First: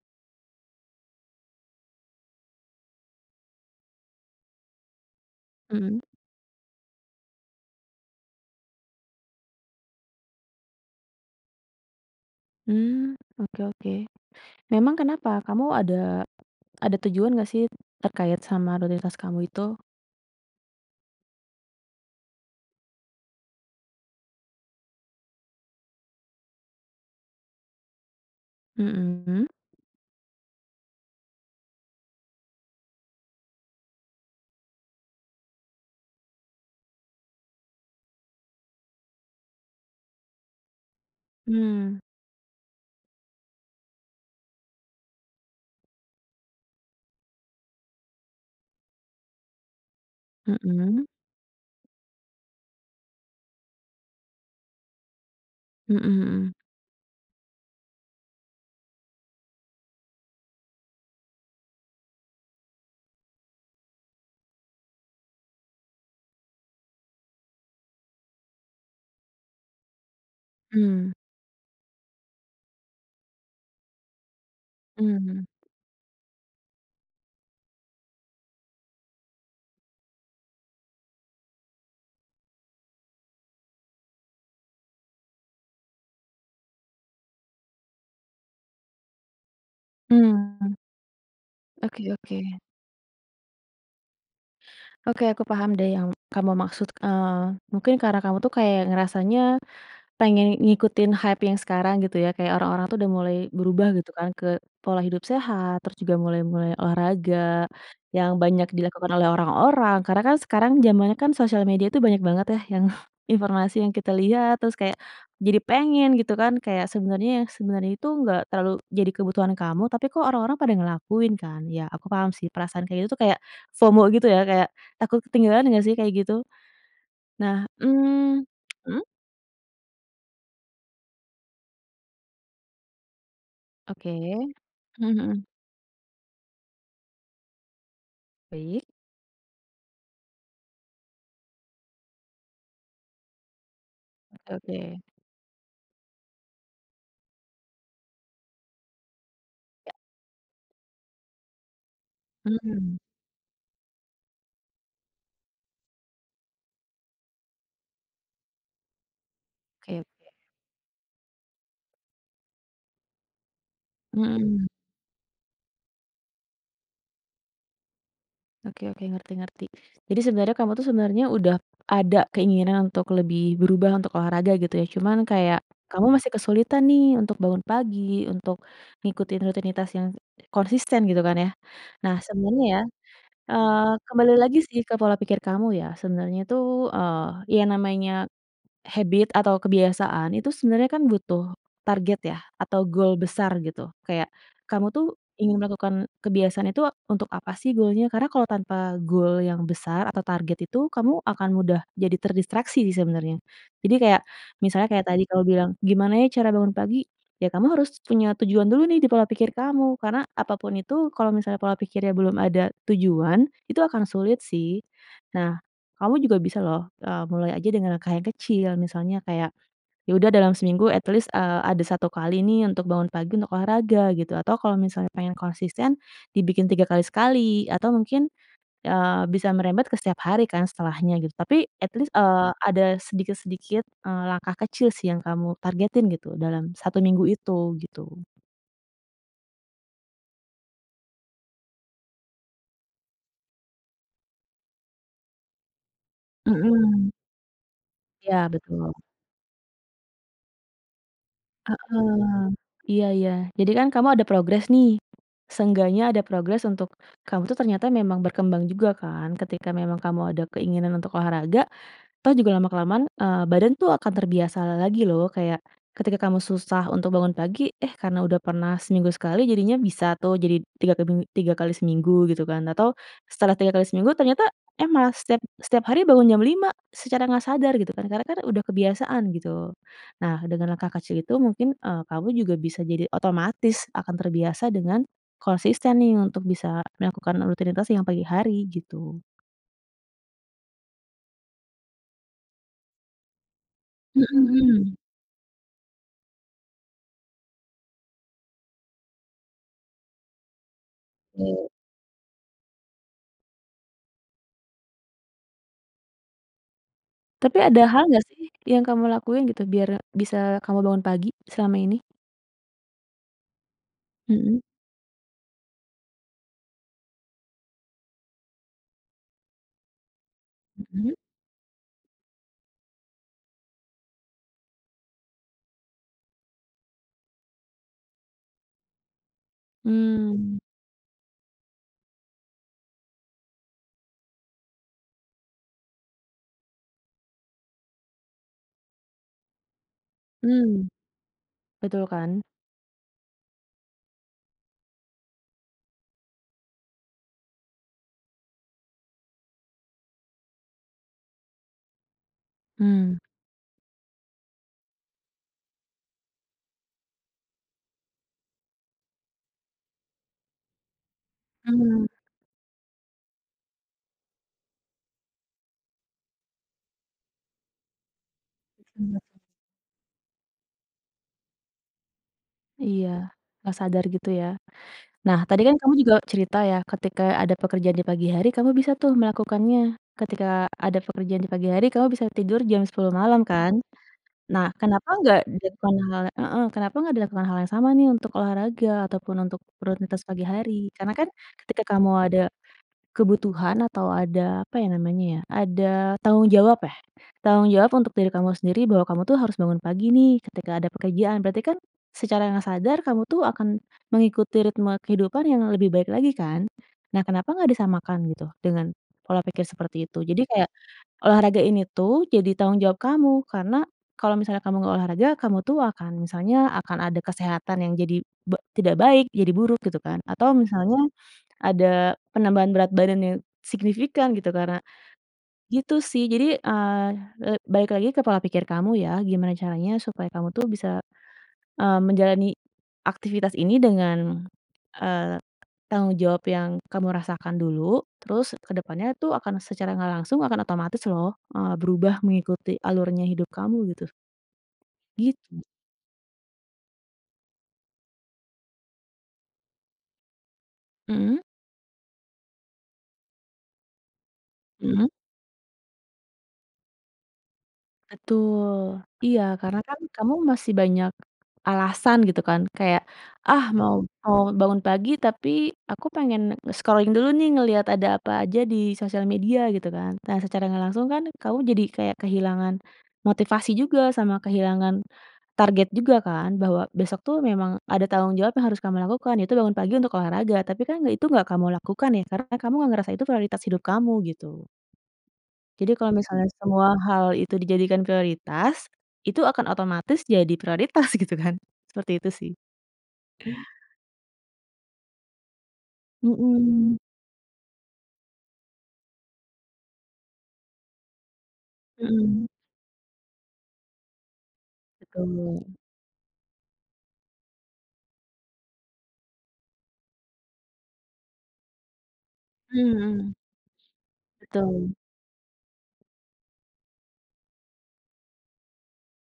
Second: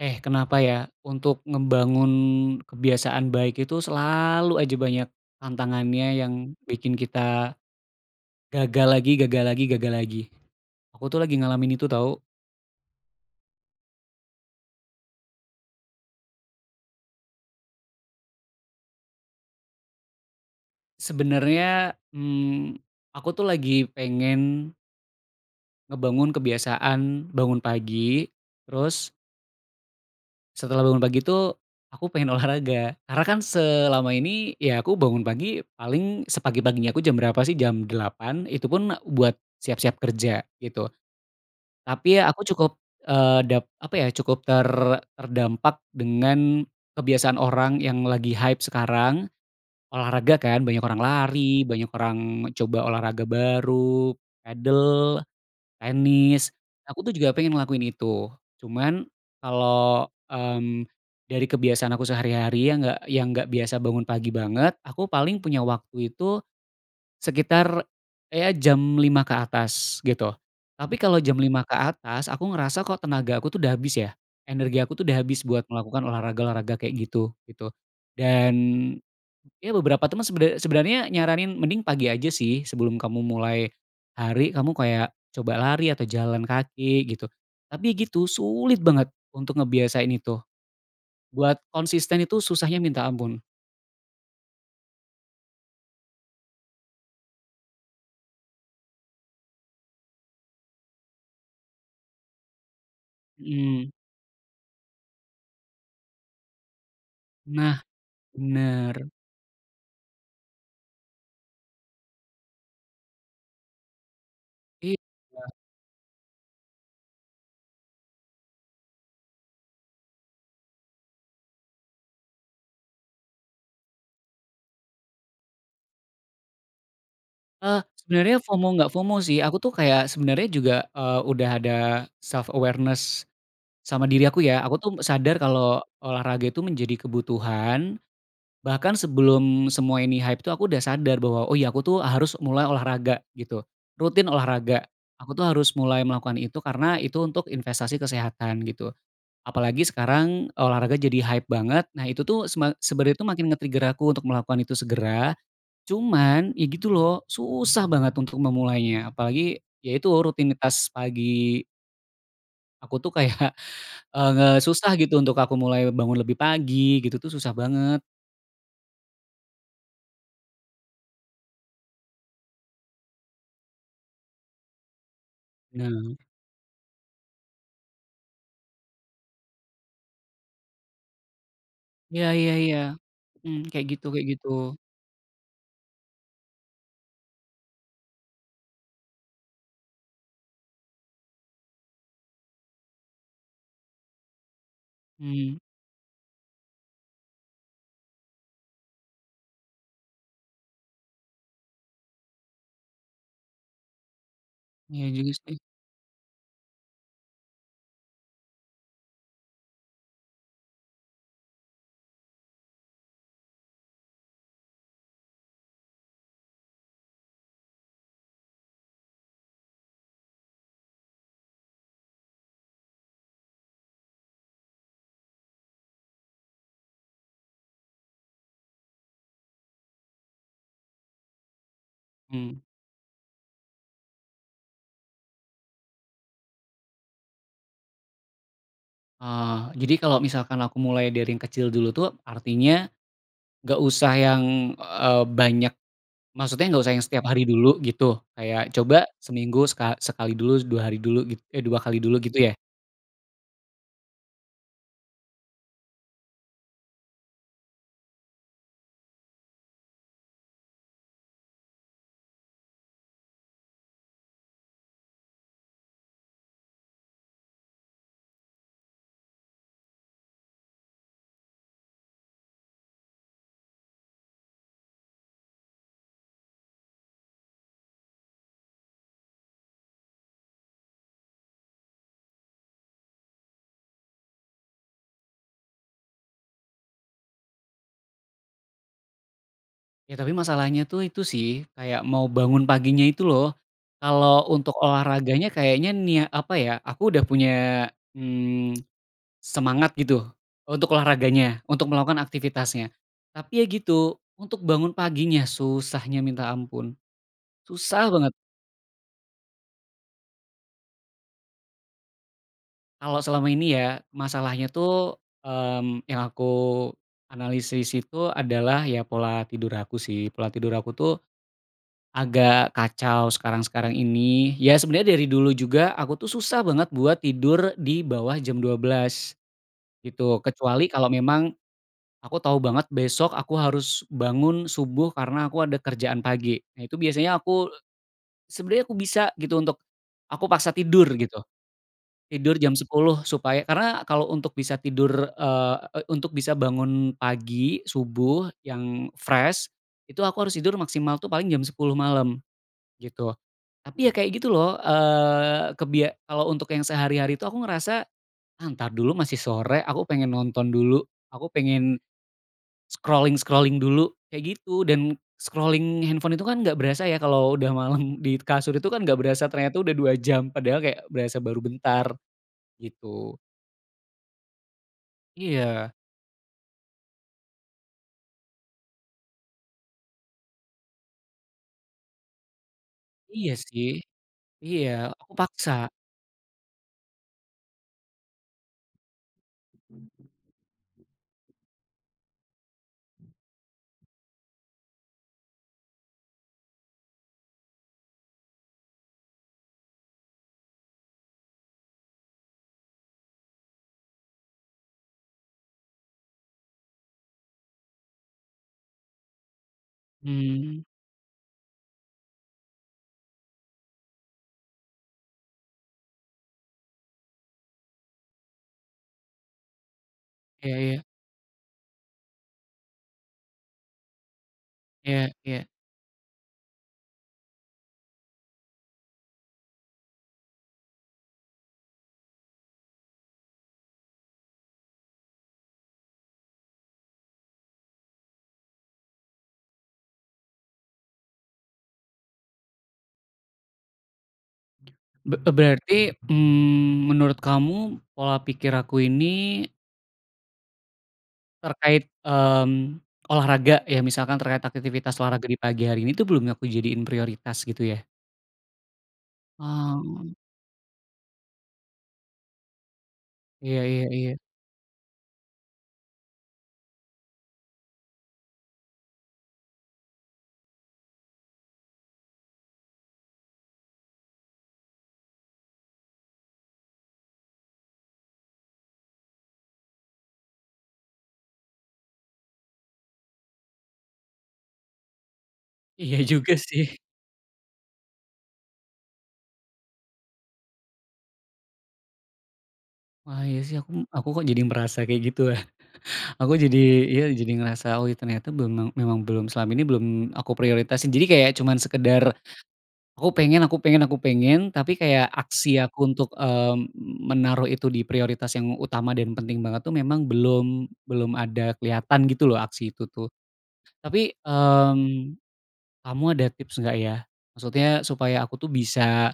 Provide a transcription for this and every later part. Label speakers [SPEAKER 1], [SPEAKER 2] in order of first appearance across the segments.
[SPEAKER 1] Kenapa ya, untuk ngebangun kebiasaan baik itu selalu aja banyak
[SPEAKER 2] Mhm,
[SPEAKER 1] tantangannya yang bikin kita gagal lagi gagal lagi gagal lagi. Aku tuh lagi ngalamin itu tau.
[SPEAKER 2] mmm, oke oke. Memang kenapa? Kamu ada tujuan nggak sih terkait sama rutinitas kamu itu?
[SPEAKER 1] Sebenarnya, aku tuh lagi pengen ngebangun kebiasaan bangun pagi, terus
[SPEAKER 2] Mhm,
[SPEAKER 1] setelah bangun pagi tuh, aku pengen olahraga. Karena kan selama ini ya aku bangun pagi paling sepagi-paginya aku jam berapa sih, jam delapan. Itu pun buat siap-siap kerja gitu.
[SPEAKER 2] mmm,
[SPEAKER 1] Tapi aku cukup, eee, dap apa ya, cukup terdampak dengan kebiasaan orang yang lagi hype sekarang, olahraga kan, banyak orang
[SPEAKER 2] mhm,
[SPEAKER 1] lari, banyak orang coba olahraga baru, padel,
[SPEAKER 2] mhm
[SPEAKER 1] tenis.
[SPEAKER 2] mhm,
[SPEAKER 1] Aku tuh juga pengen ngelakuin itu, cuman kalau, dari kebiasaan aku sehari-hari yang nggak biasa bangun pagi banget, aku paling punya waktu itu sekitar, ya jam 5 ke atas gitu. Tapi
[SPEAKER 2] mmm,
[SPEAKER 1] kalau jam 5 ke atas aku ngerasa kok tenaga aku tuh udah habis ya, energi aku tuh udah habis
[SPEAKER 2] mmm,
[SPEAKER 1] buat melakukan olahraga-olahraga kayak gitu, gitu. Dan ya beberapa teman sebenarnya nyaranin mending pagi aja sih sebelum kamu mulai hari, kamu kayak coba lari atau jalan kaki gitu. Tapi gitu sulit banget untuk ngebiasain itu.
[SPEAKER 2] mmm,
[SPEAKER 1] Buat
[SPEAKER 2] oke
[SPEAKER 1] konsisten
[SPEAKER 2] oke.
[SPEAKER 1] itu susahnya minta ampun.
[SPEAKER 2] Oke, aku paham deh yang kamu maksud, mungkin karena kamu tuh kayak ngerasanya pengen ngikutin hype yang sekarang gitu ya, kayak orang-orang tuh udah mulai berubah
[SPEAKER 1] Mhm.
[SPEAKER 2] gitu kan ke pola hidup sehat, terus juga mulai-mulai olahraga,
[SPEAKER 1] Nah
[SPEAKER 2] yang banyak
[SPEAKER 1] bener.
[SPEAKER 2] dilakukan oleh orang-orang. Karena kan sekarang zamannya kan sosial media tuh banyak banget ya yang informasi yang kita lihat, terus kayak
[SPEAKER 1] Iya.
[SPEAKER 2] jadi pengen gitu kan, kayak sebenarnya yang sebenarnya itu nggak terlalu jadi kebutuhan kamu, tapi kok orang-orang pada ngelakuin kan. Ya aku paham sih perasaan kayak gitu tuh kayak FOMO gitu ya, kayak takut ketinggalan nggak sih kayak gitu? Nah,
[SPEAKER 1] Eee, sebenarnya
[SPEAKER 2] mmm,
[SPEAKER 1] FOMO nggak
[SPEAKER 2] mhm,
[SPEAKER 1] FOMO sih, aku tuh kayak sebenarnya juga, udah ada self awareness sama
[SPEAKER 2] oke,
[SPEAKER 1] diri aku ya, aku tuh
[SPEAKER 2] mhm
[SPEAKER 1] sadar
[SPEAKER 2] mhm.
[SPEAKER 1] kalau olahraga itu menjadi kebutuhan,
[SPEAKER 2] Baik,
[SPEAKER 1] bahkan sebelum semua ini hype tuh aku udah sadar bahwa, "Oh ya aku tuh harus mulai olahraga," gitu, rutin
[SPEAKER 2] oke oke.
[SPEAKER 1] olahraga. Aku tuh harus mulai melakukan itu karena itu untuk investasi kesehatan gitu. Apalagi sekarang olahraga jadi hype banget, nah itu tuh
[SPEAKER 2] Mmm,
[SPEAKER 1] sebenarnya tuh makin nge-trigger aku untuk melakukan itu segera. Cuman, ya gitu loh, susah banget untuk memulainya, apalagi ya
[SPEAKER 2] oke,
[SPEAKER 1] itu rutinitas pagi aku tuh kayak,
[SPEAKER 2] mhm,
[SPEAKER 1] susah gitu untuk aku mulai bangun lebih pagi gitu tuh susah banget.
[SPEAKER 2] oke oke, ngerti ngerti. Jadi sebenarnya kamu tuh sebenarnya udah ada keinginan untuk lebih berubah untuk olahraga gitu ya, cuman kayak kamu
[SPEAKER 1] Nah
[SPEAKER 2] masih kesulitan nih untuk bangun pagi, untuk ngikutin rutinitas yang konsisten gitu kan ya. Nah
[SPEAKER 1] iya iya
[SPEAKER 2] sebenarnya
[SPEAKER 1] iya,
[SPEAKER 2] ya,
[SPEAKER 1] mhm, kayak
[SPEAKER 2] kembali
[SPEAKER 1] gitu,
[SPEAKER 2] lagi sih ke pola pikir kamu ya, sebenarnya tuh, yang namanya habit atau kebiasaan itu sebenarnya kan butuh target ya atau goal besar gitu. Kayak kamu tuh ingin
[SPEAKER 1] mhm,
[SPEAKER 2] melakukan kebiasaan itu untuk apa sih goalnya? Karena kalau tanpa goal yang besar atau target itu kamu akan mudah jadi terdistraksi sih sebenarnya. Jadi kayak misalnya
[SPEAKER 1] iya
[SPEAKER 2] kayak tadi
[SPEAKER 1] juga
[SPEAKER 2] kamu
[SPEAKER 1] sih,
[SPEAKER 2] bilang, "Gimana ya cara bangun pagi?" Ya kamu harus punya tujuan dulu nih di pola pikir kamu, karena apapun itu kalau misalnya pola pikirnya belum ada tujuan, itu akan sulit sih. Nah kamu juga bisa loh, mulai aja dengan langkah yang kecil, misalnya kayak, ya udah dalam seminggu at least, ada 1 kali nih untuk bangun pagi untuk olahraga gitu, atau kalau misalnya pengen konsisten, dibikin 3 kali sekali, atau mungkin, bisa merembet ke setiap hari kan setelahnya gitu. Tapi at least,
[SPEAKER 1] mhm,
[SPEAKER 2] ada sedikit-sedikit, langkah kecil sih yang kamu targetin gitu dalam 1 minggu itu, gitu.
[SPEAKER 1] oh, jadi kalau misalkan aku mulai dari yang kecil dulu tuh artinya nggak usah yang, banyak maksudnya nggak usah yang
[SPEAKER 2] Mhm.
[SPEAKER 1] setiap hari dulu gitu,
[SPEAKER 2] Iya,
[SPEAKER 1] kayak
[SPEAKER 2] betul.
[SPEAKER 1] coba seminggu sekali dulu, 2 hari dulu 2 kali dulu gitu
[SPEAKER 2] Heeh,
[SPEAKER 1] ya?
[SPEAKER 2] iya iya. Jadi kan kamu ada progres nih, seenggaknya ada progres untuk kamu tuh ternyata memang berkembang juga kan, ketika memang kamu ada keinginan untuk olahraga, toh juga lama-kelamaan, badan tuh akan terbiasa lagi loh, kayak ketika kamu susah untuk bangun pagi, eh, karena udah pernah seminggu sekali jadinya bisa tuh jadi 3 kebing 3 kali seminggu gitu kan, atau setelah 3 kali seminggu ternyata, eh, malah setiap setiap hari bangun jam 5 secara nggak sadar gitu kan, karena kan udah kebiasaan gitu. Nah, dengan langkah kecil itu mungkin, kamu juga bisa jadi otomatis akan terbiasa dengan konsisten nih untuk bisa melakukan rutinitas yang pagi hari gitu.
[SPEAKER 1] Ya tapi masalahnya tuh itu sih, kayak mau bangun paginya itu loh.
[SPEAKER 2] Mhm
[SPEAKER 1] Kalau untuk
[SPEAKER 2] mhm.
[SPEAKER 1] olahraganya kayaknya apa ya, aku udah punya, mmm, semangat gitu untuk olahraganya,
[SPEAKER 2] Oke.
[SPEAKER 1] untuk melakukan aktivitasnya. Tapi ya gitu, untuk bangun paginya susahnya minta ampun,
[SPEAKER 2] Tapi ada hal
[SPEAKER 1] susah
[SPEAKER 2] nggak
[SPEAKER 1] banget.
[SPEAKER 2] sih yang kamu lakuin gitu biar bisa kamu bangun pagi selama ini?
[SPEAKER 1] Kalau selama ini ya
[SPEAKER 2] Mhm
[SPEAKER 1] masalahnya tuh, yang aku analisis itu adalah ya pola tidur aku sih, pola tidur aku tuh
[SPEAKER 2] mhm.
[SPEAKER 1] agak kacau sekarang-sekarang ini. Ya sebenarnya dari dulu juga aku tuh susah banget buat tidur di bawah jam 12, gitu.
[SPEAKER 2] Mmm,
[SPEAKER 1] Kecuali kalau memang aku tahu banget besok aku harus bangun subuh karena aku ada kerjaan pagi. Nah itu biasanya aku sebenarnya aku bisa gitu untuk aku paksa
[SPEAKER 2] mmm,
[SPEAKER 1] tidur gitu.
[SPEAKER 2] betul kan?
[SPEAKER 1] Tidur jam 10 supaya karena kalau untuk bisa tidur, eee, e untuk bisa bangun pagi, subuh yang fresh, itu aku harus tidur maksimal tuh paling jam sepuluh malam.
[SPEAKER 2] Mmm,
[SPEAKER 1] Gitu. Tapi ya kayak gitu loh, eee, kebia kalau untuk yang sehari-hari itu aku ngerasa, "Ah, entar dulu masih sore, aku pengen nonton dulu, aku pengen
[SPEAKER 2] mmm,
[SPEAKER 1] scrolling-scrolling dulu," kayak gitu. Dan scrolling handphone itu kan nggak berasa ya kalau udah malam di kasur itu kan nggak
[SPEAKER 2] bener.
[SPEAKER 1] berasa ternyata udah 2 jam, padahal kayak berasa baru bentar,
[SPEAKER 2] Iya,
[SPEAKER 1] gitu.
[SPEAKER 2] nggak sadar gitu ya. Nah tadi kan
[SPEAKER 1] Iya,
[SPEAKER 2] kamu juga cerita ya ketika ada pekerjaan di pagi hari kamu bisa tuh melakukannya, ketika ada pekerjaan di pagi hari kamu bisa tidur jam 10 malam
[SPEAKER 1] iya
[SPEAKER 2] kan?
[SPEAKER 1] sih,
[SPEAKER 2] Nah,
[SPEAKER 1] iya, aku paksa.
[SPEAKER 2] kenapa nggak dilakukan hal yang sama nih untuk olahraga ataupun untuk rutinitas pagi hari? Karena kan ketika kamu ada kebutuhan atau ada, apa ya namanya ya, ada tanggung jawab ya, tanggung jawab untuk diri kamu sendiri bahwa kamu tuh harus bangun pagi nih ketika ada pekerjaan. Berarti kan secara nggak sadar kamu tuh akan mengikuti ritme kehidupan yang lebih baik lagi kan. Nah, kenapa nggak disamakan gitu dengan pola pikir seperti itu? Jadi kayak
[SPEAKER 1] Mmm,
[SPEAKER 2] olahraga ini tuh jadi tanggung jawab kamu karena kalau misalnya kamu nggak olahraga, kamu tuh akan misalnya akan ada kesehatan yang jadi tidak baik, jadi buruk gitu kan. Atau
[SPEAKER 1] iya iya,
[SPEAKER 2] misalnya ada penambahan berat badan yang signifikan gitu karena
[SPEAKER 1] iya iya.
[SPEAKER 2] gitu sih. Jadi, eee, le balik lagi ke pola pikir kamu ya, gimana caranya supaya kamu tuh bisa, menjalani aktivitas ini dengan, eee, tanggung jawab yang kamu rasakan dulu, terus kedepannya tuh akan secara nggak langsung akan otomatis loh, berubah mengikuti alurnya hidup kamu gitu.
[SPEAKER 1] Be
[SPEAKER 2] Gitu.
[SPEAKER 1] berarti, menurut kamu pola pikir aku ini,
[SPEAKER 2] Mhm
[SPEAKER 1] terkait, olahraga ya misalkan terkait
[SPEAKER 2] mhm.
[SPEAKER 1] aktivitas olahraga di pagi hari ini tuh belum aku jadiin prioritas gitu ya?
[SPEAKER 2] Betul, iya karena kan
[SPEAKER 1] Oh,
[SPEAKER 2] kamu masih banyak alasan gitu kan kayak, "Ah
[SPEAKER 1] iya
[SPEAKER 2] mau
[SPEAKER 1] iya iya.
[SPEAKER 2] mau bangun pagi tapi aku pengen scrolling dulu nih ngelihat ada apa aja di sosial media," gitu kan. Nah secara nggak langsung kan kamu jadi kayak kehilangan motivasi juga sama kehilangan target juga kan bahwa besok tuh memang ada tanggung jawab yang harus kamu lakukan yaitu bangun pagi untuk olahraga, tapi kan nggak itu nggak kamu lakukan ya karena kamu nggak ngerasa itu prioritas hidup kamu gitu. Jadi kalau
[SPEAKER 1] Iya
[SPEAKER 2] misalnya
[SPEAKER 1] juga sih.
[SPEAKER 2] semua hal itu dijadikan prioritas, itu akan otomatis jadi prioritas gitu kan, seperti itu sih.
[SPEAKER 1] Wah iya sih aku kok jadi merasa kayak gitu ya? Aku jadi
[SPEAKER 2] Mhm.
[SPEAKER 1] iya jadi ngerasa, "Oh ya ternyata memang memang belum selama ini belum aku prioritasin." Jadi kayak cuman sekedar
[SPEAKER 2] Mhm,
[SPEAKER 1] aku pengen aku pengen aku pengen, tapi kayak
[SPEAKER 2] betul.
[SPEAKER 1] aksi aku untuk, menaruh itu di prioritas yang utama dan penting banget tuh memang belum belum ada kelihatan gitu loh aksi itu tuh.
[SPEAKER 2] Mhm.
[SPEAKER 1] Tapi,
[SPEAKER 2] Betul,
[SPEAKER 1] kamu ada tips nggak ya? Maksudnya supaya aku tuh bisa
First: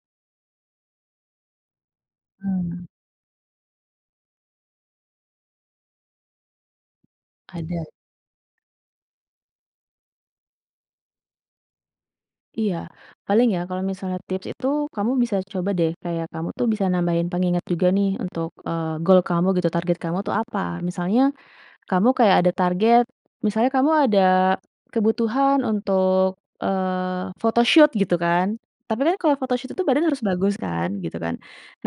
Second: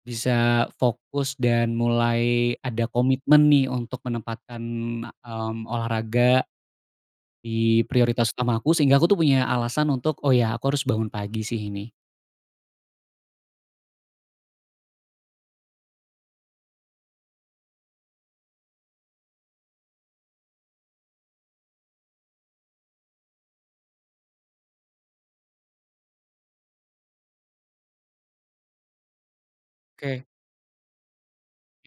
[SPEAKER 1] bisa fokus dan mulai
[SPEAKER 2] mmm,
[SPEAKER 1] ada komitmen nih untuk menempatkan, olahraga di
[SPEAKER 2] ada.
[SPEAKER 1] prioritas utama aku, sehingga aku tuh punya alasan untuk, "Oh ya aku harus bangun pagi sih ini."
[SPEAKER 2] Iya, paling ya kalau misalnya tips itu kamu bisa coba deh kayak kamu tuh bisa nambahin pengingat juga nih untuk, goal kamu gitu, target kamu tuh apa. Misalnya kamu kayak ada target, misalnya kamu ada kebutuhan untuk, photoshoot gitu kan. Tapi kan kalau photoshoot itu badan harus
[SPEAKER 1] Oke,
[SPEAKER 2] bagus kan, gitu kan.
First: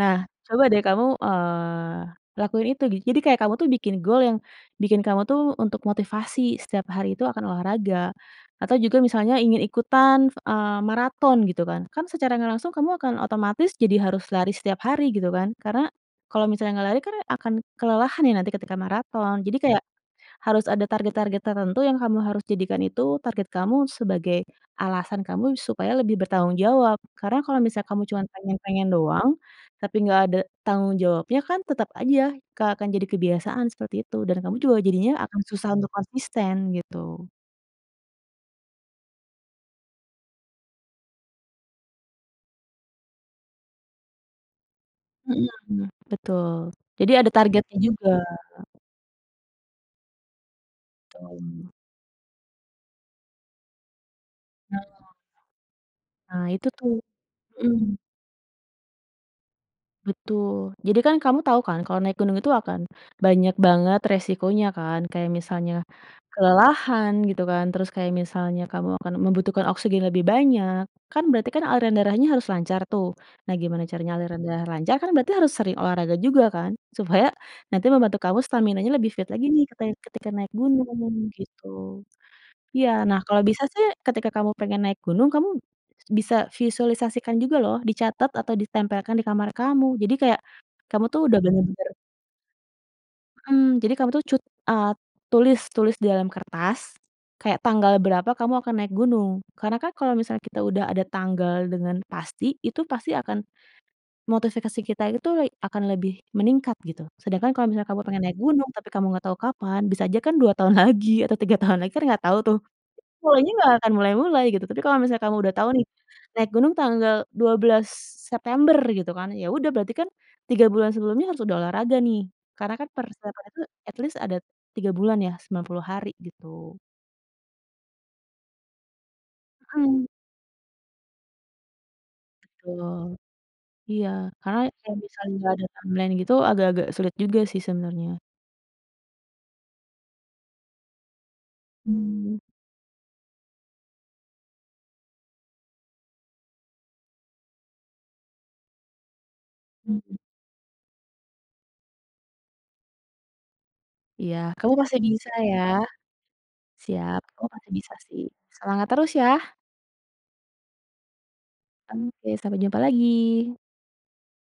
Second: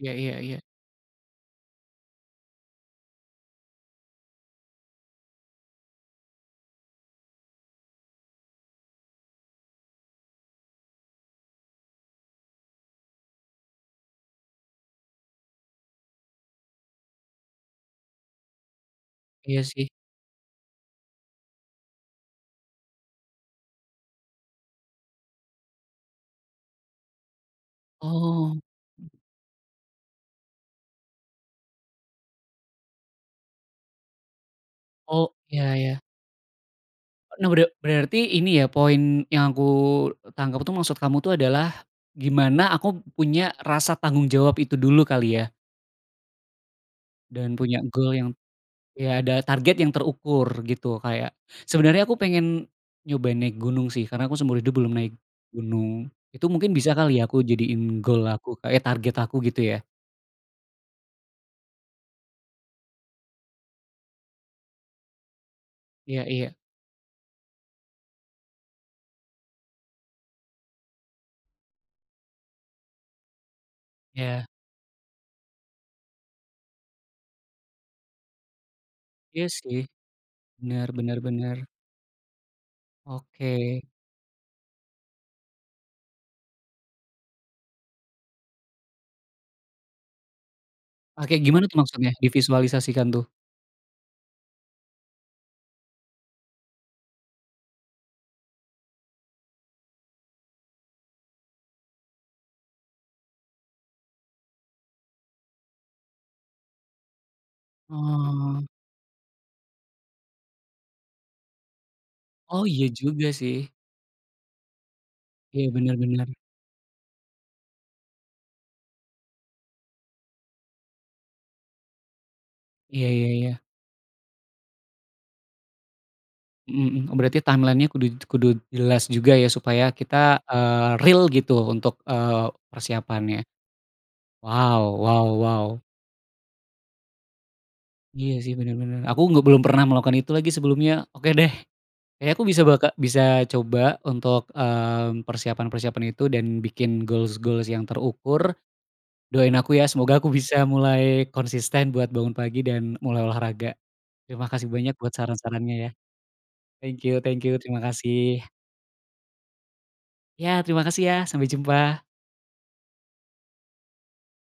[SPEAKER 1] iya iya iya.
[SPEAKER 2] coba deh kamu, lakuin itu jadi kayak kamu tuh bikin goal yang bikin kamu tuh untuk motivasi setiap hari itu akan olahraga. Atau juga misalnya ingin ikutan, maraton gitu kan. Kan secara nggak langsung kamu akan otomatis jadi harus lari setiap hari gitu kan. Karena kalau misalnya nggak lari kan akan kelelahan ya nanti ketika maraton. Jadi
[SPEAKER 1] Iya
[SPEAKER 2] kayak
[SPEAKER 1] sih.
[SPEAKER 2] harus ada target-target tertentu yang kamu harus jadikan itu target kamu sebagai alasan kamu supaya lebih bertanggung jawab. Karena kalau misalnya kamu cuma
[SPEAKER 1] Oh
[SPEAKER 2] pengen-pengen doang, tapi nggak ada tanggung jawabnya kan tetap aja akan jadi kebiasaan seperti itu dan kamu juga jadinya
[SPEAKER 1] oh,
[SPEAKER 2] akan
[SPEAKER 1] iya
[SPEAKER 2] susah untuk
[SPEAKER 1] ya.
[SPEAKER 2] konsisten gitu.
[SPEAKER 1] Nah bera berarti ini ya poin yang aku tangkap tuh maksud kamu tuh adalah, gimana aku punya rasa tanggung jawab itu dulu kali ya?
[SPEAKER 2] Mhm, betul. Jadi ada
[SPEAKER 1] Dan
[SPEAKER 2] targetnya
[SPEAKER 1] punya
[SPEAKER 2] juga
[SPEAKER 1] goal yang ya ada target yang terukur gitu kayak
[SPEAKER 2] tuh.
[SPEAKER 1] sebenarnya aku pengen nyoba naik gunung sih karena aku seumur hidup belum
[SPEAKER 2] Nah,
[SPEAKER 1] naik gunung.
[SPEAKER 2] nah,
[SPEAKER 1] Itu
[SPEAKER 2] itu
[SPEAKER 1] mungkin
[SPEAKER 2] tuh.
[SPEAKER 1] bisa kali ya aku
[SPEAKER 2] Mhm.
[SPEAKER 1] jadiin goal aku kayak target aku gitu ya?
[SPEAKER 2] Betul. Jadi kan kamu tahu kan kalau naik gunung itu akan banyak banget resikonya kan, kayak misalnya
[SPEAKER 1] Iya iya
[SPEAKER 2] kelelahan gitu kan, terus kayak misalnya kamu akan membutuhkan oksigen lebih banyak, kan berarti kan aliran darahnya harus lancar tuh. Nah gimana caranya aliran
[SPEAKER 1] iya.
[SPEAKER 2] darah lancar kan berarti harus sering olahraga juga kan, supaya nanti membantu kamu staminanya lebih fit lagi
[SPEAKER 1] Iya
[SPEAKER 2] nih
[SPEAKER 1] sih,
[SPEAKER 2] ketika ketika naik
[SPEAKER 1] benar
[SPEAKER 2] gunung,
[SPEAKER 1] benar benar.
[SPEAKER 2] gitu. Iya, nah kalau
[SPEAKER 1] Oke.
[SPEAKER 2] bisa sih ketika kamu pengen naik gunung, kamu bisa visualisasikan juga loh, dicatat atau ditempelkan di kamar kamu. Jadi kayak kamu tuh
[SPEAKER 1] Ah,
[SPEAKER 2] udah
[SPEAKER 1] gimana tuh
[SPEAKER 2] bener-bener
[SPEAKER 1] maksudnya divisualisasikan tuh?
[SPEAKER 2] mhm, jadi kamu tuh eee, tulis tulis di dalam kertas, kayak tanggal berapa kamu akan naik gunung. Karena kan kalau misalnya kita udah ada tanggal dengan pasti, itu pasti akan motivasi kita itu akan lebih meningkat gitu. Sedangkan kalau misalnya kamu pengen naik
[SPEAKER 1] Oh.
[SPEAKER 2] gunung, tapi kamu nggak tahu kapan, bisa aja kan 2 tahun lagi atau 3 tahun lagi, kan nggak tahu tuh.
[SPEAKER 1] Oh iya juga
[SPEAKER 2] Mulainya
[SPEAKER 1] sih.
[SPEAKER 2] nggak akan mulai-mulai gitu, tapi kalau misalnya kamu udah
[SPEAKER 1] Iya
[SPEAKER 2] tahu nih,
[SPEAKER 1] benar benar.
[SPEAKER 2] naik gunung tanggal 12 September gitu kan, ya udah berarti kan 3 bulan sebelumnya harus udah olahraga nih, karena kan
[SPEAKER 1] Iya iya
[SPEAKER 2] persiapan
[SPEAKER 1] iya.
[SPEAKER 2] itu at least ada 3 bulan ya, 90 hari gitu.
[SPEAKER 1] Mhm mhm. Oh, berarti timeline-nya kudu kudu jelas juga ya supaya
[SPEAKER 2] Mhm,
[SPEAKER 1] kita, real gitu untuk,
[SPEAKER 2] betul.
[SPEAKER 1] persiapannya.
[SPEAKER 2] Iya, karena
[SPEAKER 1] Wow
[SPEAKER 2] kalau
[SPEAKER 1] wow
[SPEAKER 2] misalnya nggak
[SPEAKER 1] wow.
[SPEAKER 2] ada timeline gitu agak-agak sulit juga sih sebenarnya.
[SPEAKER 1] Iya sih, bener bener. Aku nggak belum pernah melakukan itu lagi sebelumnya. Oke deh, kayaknya
[SPEAKER 2] Mmm,
[SPEAKER 1] aku bisa bisa coba untuk, persiapan-persiapan itu dan bikin goals-goals yang terukur. Doain aku ya,
[SPEAKER 2] mhm.
[SPEAKER 1] semoga aku bisa mulai konsisten buat bangun pagi dan mulai olahraga.
[SPEAKER 2] Iya,
[SPEAKER 1] Terima kasih
[SPEAKER 2] kamu
[SPEAKER 1] banyak
[SPEAKER 2] pasti
[SPEAKER 1] buat
[SPEAKER 2] bisa ya.
[SPEAKER 1] saran-sarannya ya.
[SPEAKER 2] Siap,
[SPEAKER 1] Thank
[SPEAKER 2] kamu
[SPEAKER 1] you,
[SPEAKER 2] pasti
[SPEAKER 1] terima
[SPEAKER 2] bisa sih.
[SPEAKER 1] kasih.
[SPEAKER 2] Semangat terus ya.
[SPEAKER 1] Ya, terima kasih ya, sampai jumpa.
[SPEAKER 2] Oke, sampai jumpa lagi.